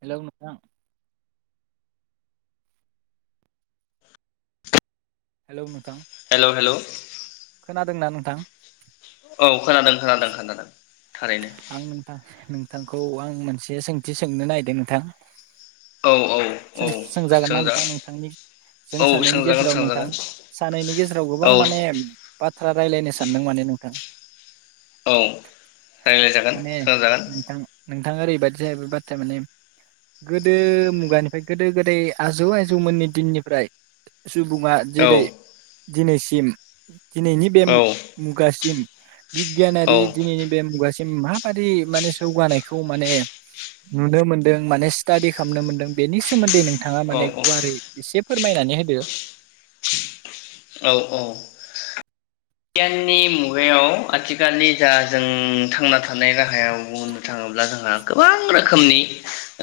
Hello नोंथां। Hello नोंथां। Hello hello खोनादोंना नोंथां? औ खोनादों खोनादों खोनादों थारैनो आं नोंथां नोंथांखौ आं मोनसे सोंथि सोंनो नायदों नोंथां। औ औ औ सों-सोंजागोना सोंजा नोंथां नोंथांनि जों औ सानैनि सोंजागोन गेजेराव नोंथां सोंजागोन सानैनि गेजेराव गोबां औ माने बाथ रायलायनो सानदों माने नोंथां। औ रायज्लायजागोन माने सोंजागोन नोंथां नोंथां ओरैबायादि जाहैबाय बाथ्राया माने गोदो मुगानिफ्राय गोदो गोदाय आजौ आजौमोननि दिननिफ्राय सुबुङा औ जेरै दिनै सिम दिनैनि बे औ मुगासिम बिगियानारि दिनैनि बे मुगासिम माबादि माने जौगानायखौ माने नुनो मोनदों माने स्टाडि खालामनो मोनदों बेनि सोमोन्दै नों थाङा माने औ औ गुवारै इसेफोर फोरमायनानै होदो। औ औ। गियाननि मुगायाव आथिखालनि जा जों थांना थानाय राहायाव बुंनो थाङोब्ला जोंहा गोबां रोखोमनि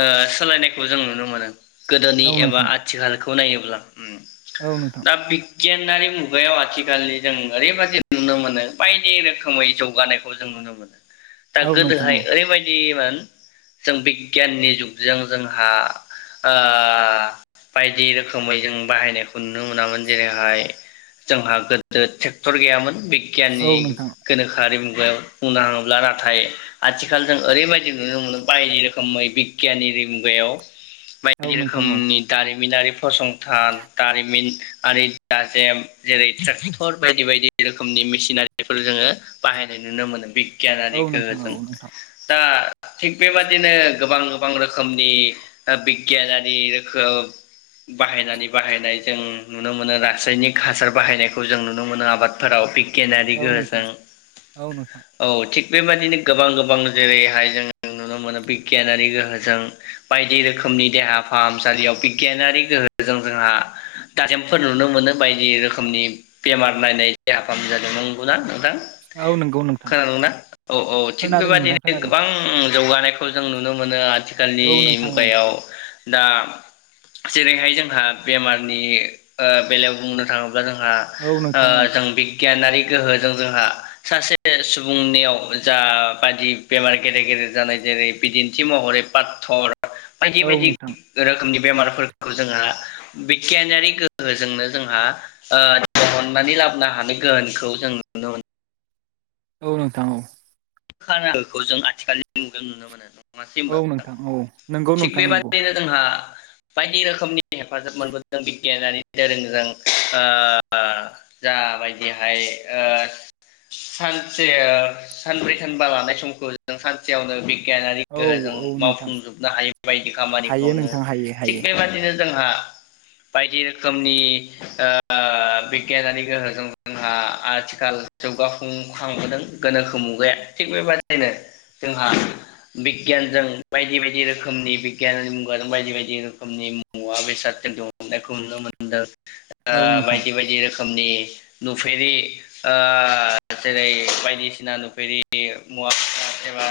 ओ सोलायनायखौ जों नुनो मोनो। गोदोनि औ एबा नोंथां आथिखाल खौ नायोब्ला उम औ नोंथां दा बि गियानारि मुगायाव आथिखालनि जों ओरैबायदि नुनो मोनो बायदि रोखोमै जौगानायखौ जों नुनो मोनो। दा औ नोंथां गोदोहाय औ ओरैबायदि [unintelligible] जों बिगियाननि जुगजों जोंहा ओ बायदि रोखोमै जों बाहायनायखौ नुनो मोनामोन जेरैहाय जोंहा गोदो फोर गैयामोन बि औ गियाननि नोंथां गोनोखोआरि मुगायाव बुंनो थाङोब्ला नाथाय आथिखाल जों ओरैबायदि नुनो मोनो बायदि रोखोमै बिगियाननि मुगायाव औ बायदि नोंथां औ रोखोमनि दारिमिनारि फसंथान दारिमिन आरि दाजेम जेरै ट्रेक्टर बायदि बायदि रोखोमनि मेसिनारिफोर जोङो बाहायनाय नुनो मोनो गियानारि औ नोंथां औ गोहोजों नोंथां दा थिग बेबादिनो गोबां गोबां रोखोमनि ओ बिगियानारि रोखोम बाहायनानै बाहायनाय जों नुनो मोनो रासायनिक हासार बाहायनायखौ जों नुनो नुनो मोनो आबादफोराव गियानारि औ नोंथां गोहोजों औ नोंथां औ थिग बेबायदिनो गोबां गोबां जेरैहाय जों नुनो मोनो बिगियानारि गोहोजों बायदि रोखोमनि देहा फाहामसालियाव बिगियानारि गोहोजों जोंहा दाजेमफोर नुनो मोनो बायदि रोखोमनि बेमार नायनाय देहा फाहाम जादों नंगौना औ नंगौ [unintelligible] नोंथां खोनादोंना औ औ थि खोनादों नोंथां बेबादिनो खोनादों गोबां जौगानायखौ जों नुनो मोनो। आथिखालनि औ नोंथां औ मुगायाव। दा जेरैहाय जोंहा बेमारनि ओ बेलायाव बुंनो थाङोब्ला जोंहा औ नोंथां औ ओ जों बिगियानारि गोहोजों जोंहा सासे सुबुंनियाव जा बादि बेमार गेदेर गेदेर जानाय जेरै बिदिन्थि महरै पात्थर बायदि औ बायदि नोंथां रोखोमनि बेमारफोरखौ जोंहा बिगियानारि गोहोजोंनो जोंहा ओ बहननानै लाबोनो हानाय गोहोनखौ जों नुनो औ नोंथां औ। [unintelligible] जों आथिखालनि [unintelligible] नुनो मोनो। औ [unintelligible] नोंथां औ नंगौ थिग नोंथां नंगौ बेबादिनो जोंहा बायदि रोखोमनि हेफाजाब मोनबोदों बिगियानारि दोरोंजों ओ जाबायदिहाय ओ सानसे ओ सानब्रै होनबा लानाय समखौ जों सानसेयावनो बिगियानारि औ गोहोजों औ नोंथां मावफुंजोबनो हायै बायदि हायो खामानिखौनो नोंथां हायो थिग हायो बेबायदिनो जोंहा बायदि रोखोमनि ओ बिगियानारि गोहोजों जोंहा आथिखाल जौगफुंखांबोदों गोनोखो मुगाया थिग बेबाददिनो जोंहा बिगियानजों बायदि बायदि रोखोमनि बिगियाननि मुगाजों बायदि बायदि रोखोमनि मुवा बेसादजों दुहुननायखौ नुनो मोनदों। ओ औ नोंथां बायदि बायदि रोखोम रोखोमनि नुफेरि ओ जेरै बायदिसिना नुफेरि बियो मुवा एबा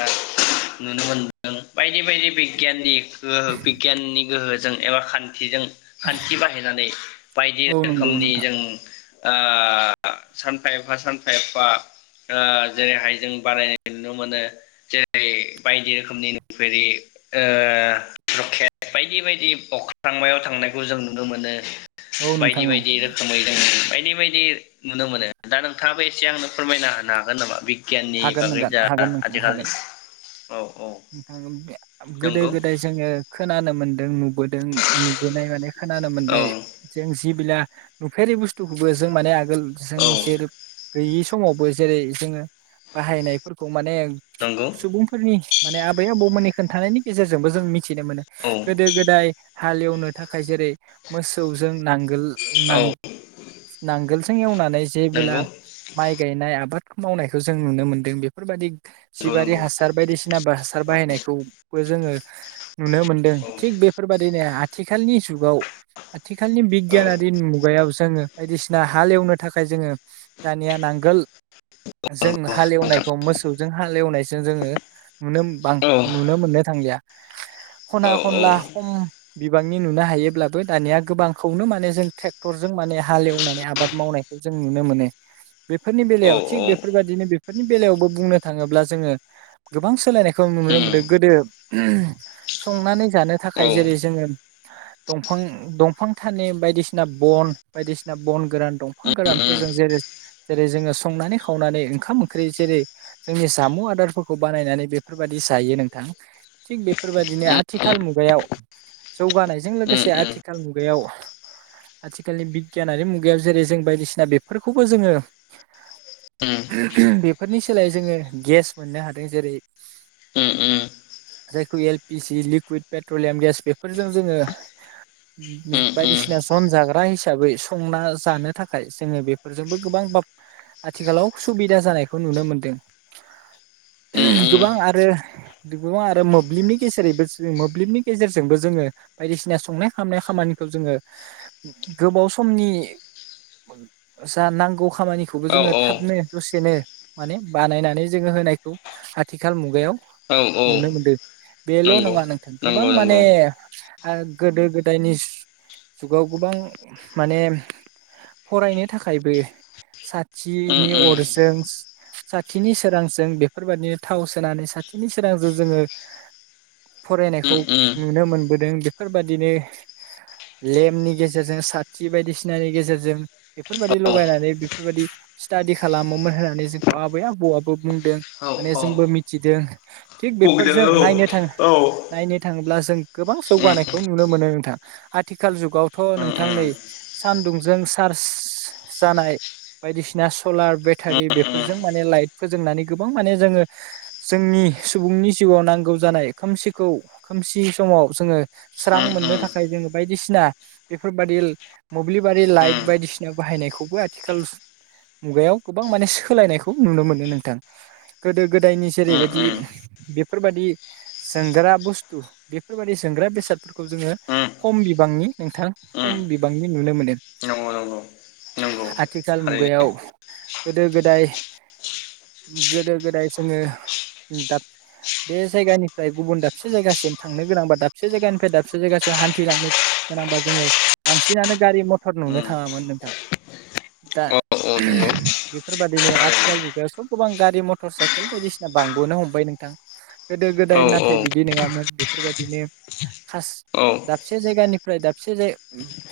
नुनो मोनदों बायदि बायदि बिगियानिक गोहो बिगियाननि गोहो जों एबा खान्थिजों खान्थि बाहायनानै बायदि औ नंगौ रोखोमनि नोंथां जों ओ सानफा एफा सानफा एफा ओ जेरैहाय जों बारायनाय नुनो मोनो जेरै बायदि रोखोमनि नुफेरि ओ रकेथ बायदि बायदि अख्रांमायाव थांनायखौ जों नुनो मोनो। औ बायदि नोंथां औ बायदि रोखोमै जों बायदि बायदि नुनो मोनो दा नोंथाङाबो एसे आंनो फोरमायना होनो हागोन नामा बिग गियाननि हागोन नोंथां हागोन [unintelligible] नोंथां हागोन आजिखालि औ औ। गोदो नंगौ गोदाय जोङो खोनानो मोनदों नुबोदों नुबोनाय माने खोनानो औ मोननाय जों बिदिबिला नुफेररि बुस्थुखौबो जों माने जों औ जेरै गैयि समावबो जेरै जोङो बाहायनायफोरखौ माने नंगौ सुबुंफोरनि बे आबौमोननि खोन्थानायनि गेजेरजोंबो जों मिथि मिथिनो मोनो औ गोदो गोदाय हालेवनो थाखाय जेरै मोसौजों नांगोल औ नां नांगोल जों एवना नै जेबोला नंगौ माइ गायनाय आबाद मावनायखौ जों नुनो मोन्दों बेफोरबायदि नंगौ जिबारि नंगौ हासार बायदिसि हासार औ बाहायनायखौ खौ जोङो नुनो मोनदों थिग औ बेफोरबायदिनो आथिखालनि जुगाव आथिखालनि औ बिगिनयारि मुगायाव जोङो बायदिसिना हालेवनो थाखाय जोङो दानिया नांगोल जों नंगौ नोंथां हालेवनायखौ मोसौजों हालेवनायजों जोङो नुनो बां औ नुनो मोननो थांलिया। औ खना खनला खम बिबांनि नुनो हायोब्लाबो दानिया गोबांखौनो माने जों ट्रेक्टरजों माने हालेवनानै आबाद मावनायखौ जों नुनो मोनो। बेफोरनि औ बेलायाव थिग उम बेफोरबायदिनो बेफ नि बेलायावबो बुंनो थाङोब्ला जोङो गोबां सोलायनायखौ नुनो मोनदों गोदो संनानै जानो थाखाय औ जेरै जोङो दंफां दंफां थाने बायदिसिना बन बायदिसिना बन गोरान दंफां उम गोरानफोरजों जेरै जेरै जोङो संनानै खावनानै ओंखाम ओंख्रि जेरै जोंनि जामुं आदारफोरख खौ बानायनानै बेफोरबायदि जायो नोंथां थिग बेफोरबायदिनो आथिखाल मुगायाव जौगानायजों उम उम लोगोसे आथिखाल मुगायाव आथिखालनि बिगियानारि मुगायाव जेरै जों बायदिसिना बेफोरखौबो जोङो उम बेफोरनि सोलायै जोङो गेस मोननो हाद दै जेरै उम जायखौ L P G liquid petroleum gas बेफोरजों जोङो उम उम बायदिसिना जन जाग्रा हिसाबै संना जानो थाखाय जोङो बेफोरजोंबो गोबां बाब आथिखालाव सुबिदा जानायखौ नुनो मोनदों। उम गोबां आरो गोबां आरो मोब्लिबनि गेजेरैबो मोब्लिबनि गेजेरजोंबो जोङो बायदिसिना संनाय खाबनाय खामानिखौ जोङो गोबाव समनि जा नांगौ खामानिखौबो औ जोङो थाबनो औ दसेनो माने बानायनानै जोङो होनायखौ आथिखाल मुगायाव औ औ नुनो मोनदो बेल' नंगौ नङा नोंथां गोबां नंगौ माने नंगौ ओ गोदो गोदायनिज जुगाव गोबां माने फरायनो थाखायबो साथ उम थिनि उम अरजोंस साथिनि सोरांजों बेफ फोरबादिनो थाव सोनानै साथिनि सोरांजों जोङो फरायनायखौ उम उम नुनो मोनबोदों। फोरबादिनो लेम्पनि गेजेरजों साथि बायदिसिनानि गेजेरजों बेफोरबायदि औ लगायनानै बेफोरबायदि स्टादि खालामोमोन होननानै जोंखौ आबै आबौआबो बुंदों। औ माने औ जोंबो मिथिदों। थिग बेफोरजों फुगिदों नायनो थाङो औ औ नायनो थाङोब्ला जों गोबां उम जौगानायखौ नुनो मोनो नोंथां आथिखाल जुगावथ' उम नोंथां नै उम सानदुंजों चार्ज जानाय बायदिसिना सलार बेटारि उम बेफोरजों माने लाइट फोजोंनानै गोबां माने जोङो जोंनि सुबुंनि जिउआव नांगौ जानाय खोमसिखौ खोमसि समाव जोङो स्रां उम मोननो उम थाखाय जोङो बायदिसिना बेफोरबादि मोब्लिबारि लाइट उम बायदिसिना बाहायनायखौबो आथिखाल मुगायाव गोबां माने सोलायनायखौ नुनो मोनो नोंथां। गोदो गोदायनि उम जेरैबायदि उम बेफोरबायदि जोंग्रा बुस्थु बेफोरबायाददि जोंग्रा बेसादफोरखौ जोङो उम खम बिबांनि नोंथां खम उम बिबांनि नुनो मोनो नंगौ नंगौ आथिखाल थारैनो मुगायाव गोदो गोदाय गोदो गोदाय जोङो दाब बे जायगानिफ्राय गुबुन दाबसे जायगासिम थांनो गोनांबा दाबसे जायगानिफ्राय दाबसे जायगासिम हान्थिलांनो गोनांबा जोङो बांसिनानो गारि मथर नुनो उम थाङामोन नोंथां दा औ औ नंगौ बेफोरबादिनो थारैनो आथिखाल जुगाव सब गोबां गारि मटर साइकेल बायदिसिना बांबोनो हमबाय नोंथां गोदो गोदाय नाथाय औ बिदि नोङामोन बेफोरबादिनो खास औ दाबसे जायगानिफ्राय दाबसे जाय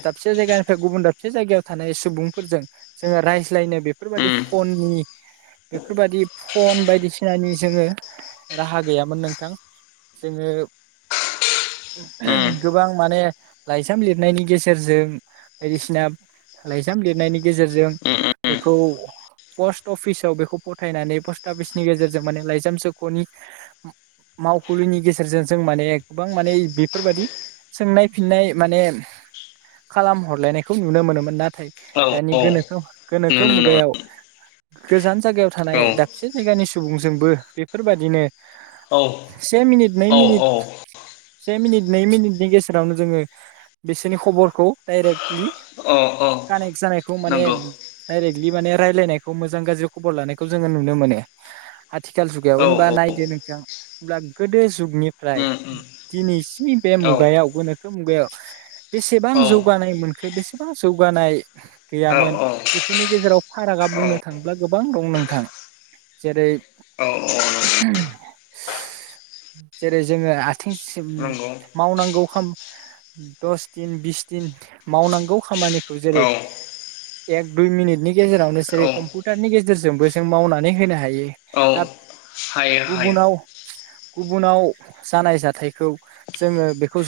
दाबसे जायगानिफ्राय गुबुन दाबसे जायगायाव थानाय सुबुंफोरजों जोङो रायज्लायनो बेफोरबायदि उम फन बेफोरबादि फन बायदिसिनानि जोङो राहा गैयामोन नोंथां जोङो उम गोबां माने लाइजाम लिरनायनि गेजेरजों बायदिसिना लाइजाम लिरनायनि गेजेरजों उम उम बेखौ पस्ट अफिसाव बेखौ खौ फथायनानै पस्टाफिसनि गेजेरजों माने लाइजाम सोख'नि मावखुलिनि गेजेरजों जों माने गोबां माने बेफोरबादि सोंनाय फिननाय माने खालाम हरलायनायखौ नुनो मोनोमोन नाथाय औ दानि औ गोनोखो गोनोखो नुनो मुगायाव गोजान जागायाव थानाय मोनोमोन दाबसे जायगानि सुबुंजोंबो बेफोरबादिनो औ से मिनिट नै औ मिनिट से मिनिट नै मिनिटनि गेजेरावनो जोङो बिसोरनि खबरखौ डाइरेक्टलि औ औ कानेक्ट जानायखौ माने नंगौ डाइरेक्टलि माने रायलायनायखौ मोजां गाज्रि खबर लानाय खौ जोङो नुनो मोनो आथ थिकाल औ जुगायाव ओनबा नायदो नोंथां। होनब्ला गोदो जुगनिफ्राय उम उम दिनैसिम नि बे औ मुगायावबो मुगायाव बेसेबां औ जौगानाय मोनखो बेसेबां जौगानाय औ गैयामोन औ बेफोरनि गेजेराव फारागा बुंनो थाङोब्ला गोबां दं नों थां जेरै नंगौ जेरै जोङो सिगं नंगौ मावनांगौ खाम दस दिन बिस दिन मावनांगौ खामानिखौ जेरै औ एक दुइ मिनिटनि गेजेरावनो जेरै औ कमपुतारनि गेजेरजोंबो जों मावनानै होनो हायो औ दा हायो हायो गुबुनाव गुबुनाव जानाय जाथायखौ जोङो बेखौ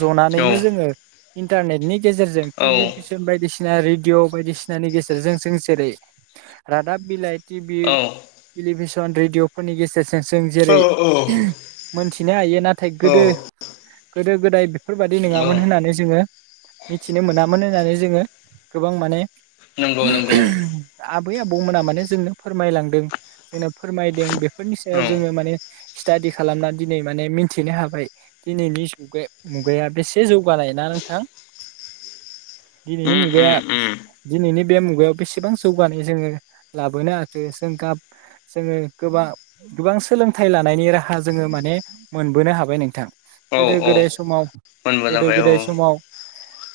औ जनानैनो जोङो इन्टारनेटनि गेजेरजों औ टेलिभिसन बायदिसिना बायदिसिना रेडिअ बायदिसिनानि गेजेरजों जों जेरै रादाब बिलाइ टिभि औ टेलिभिसन रेडिअफोरनि गेजेरजों जों जेरै औ औ मोनथिनो हायो नाथाय गोदो औ गोदो गोदाय बेफोरबायाददि औ नङामोन होननानै जोङो मिथिनो मोनामोन होननानै जोङो गोबां माने नंगौ नंगौ [unintelligible] आबै आबौमोना माने जोंनो फोरमायलांदों जोंनो फोरमायदों बेफोरनि औ सायाव जोङो माने स्टाडि खालामनानै दिनै माने मिथिनो हाबाय दिनैनि मुगाया बेसे जौगानाय ना नोंथां दिनैनि उम मुगाया उम उम दिनैनि बे मुगायाव बेसेबां जौगानाय जोङो लाबोनो हो जों गाब जोङो गोबां गोबां सोलोंथाइ लानायनि राहा जोङो माने मोनबोनो हाबाय नोंथां औ गोदो औ गोदाय समाव गोदो मोनबोजाबाय औ गोदाय समाव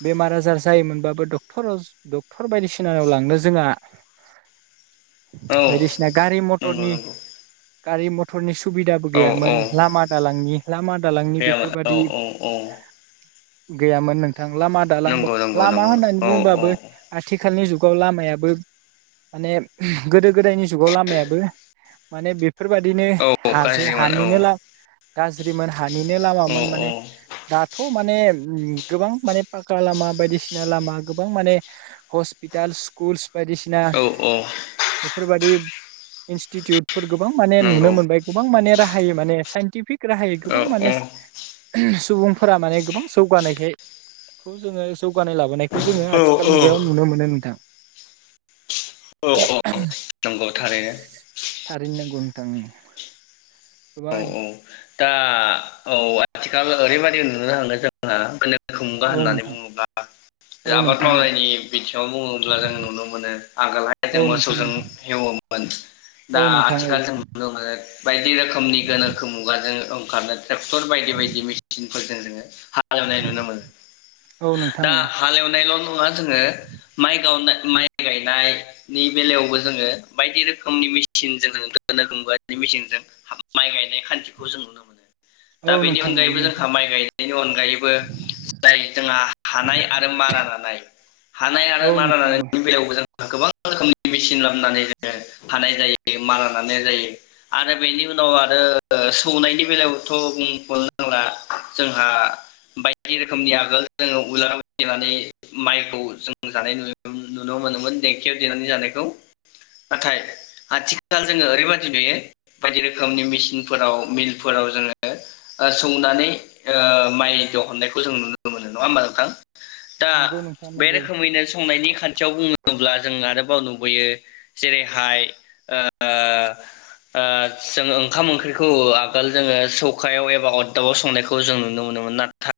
बेमार आजार जायोमोनबाबो डक्टर डक्टर बायदिसिनाव लांनो जोंहा औ बायदिसिना गारि नंगौ मथरनि नंगौ गारि मथरनि सुबिदाबो औ गैयामोन औ लामा दालांनि लामा दालांनि गैयामोन औ बेफोरबादि औ औ गैयामोन नों थां लामा दालां नंगौ नंगौ लामा नंगौ होननानै औ औ बुंबाबो आथि आथिखालनि जुगाव लामायाबो माने गोदो गोदायनि जुगाव लामायाबो माने बेफोरबादिनो औ हासो गाज्रिमोन औ हानिनो ला गाज्रिमोन हानिनो औ लामामोन माने औ दाथ' माने गोबां माने पक्का लामा बायदिसिना लामा गोबां माने हस्पिटाल स्कुलस बायदिसिना औ औ फोरबायाददि इनस्टिटिउटफोर गोबां माने नुनो नंगौ मोनबाय गोबां माने राहाय माने साइनटिफिक राहायै औ गोबां माने सुबुंफोरा माने गोबां जौगानायखायखौ जोङो जौगानाय लाबोनाय बेखौ जोङो औ आथिखाल मुगायाव नुनो मोनो [unintelligible] नंग' थारैनो थारैनो नांगौ नोंथां उम औ गोबां औ दा औ आथिखाल ओरैबायाददि नुनो हाङो जोंहा खुंगा औ होननानै नोंथां बुङोब्ला औ आबाद नोंथां औ मावनायनि बिथिङाव बुङोब्ला जों नुनो मोनो आगोलहाय जों औ नोंथां मोसौजों हेवोमोन औ दा नोंथां आथिखाल औ जों नुनो मोनो बायदि रोखोमनि गोनांखो मु जोङो ओंखारनो ट्रेक्टर बायदि बायदि मेसिनफोरजों जों [unintelligible] हालेवनाय नुनो मोन औ । नोंथां दा औ हालेवनायल' न [unintelligible] जोङो माइ गाव माइ गायनायनि बेलायावबो जोङो बायदि रोखोमनि मिसिन जों गोनोखो मुगानि मिसिनजों माय गायनाय खान खौ जों नुनो मोनो दा औ बेनि नोंथां औ अनगायैबो नोंथां जोंहा माइ गायनायनि अनगायैबो जाय जोंहा हानाय आरो मारारानाय हानाय आरो औ मारा नोंथां औ लानायनि बेलायावबो जोंहा गोबां रोखोमनि मसिन ला‌ नानै जोङो हानाय जायो मारा नांनाया जायो आरो बेनि उनाव आरो सो सौनायनि बेलायावथ' बुंथनो नांला जोंहा बायदि रोखोमनि आगोल जोङो उलार देनानै माइखौ जों जानाय नु नुनो मोनोमोन देंखियाव देनानै जानायखौ नाथाय आथिखाल जोङो ओरैबायदि नुयो बायदि रोखोमनि मेसिनफोराव मिलफोराव जोङो सौनानै ओ माइ दहुनायखौ जों नुनो मोनो नङा होमा नोंथां? दा नंगौ नोंथां बे नंगौ रोखोमैनो संनायनि खान्थियाव बुङोब्ला जों आरोबाव नु बोयो जेरैहाय ओ ओ जोंङो ओंखाम ओंख्रैखौ आगोल जोङो सौखायाव एबा अरदाबाव संनायखौ जों नुनो मोनोमोन नाथाय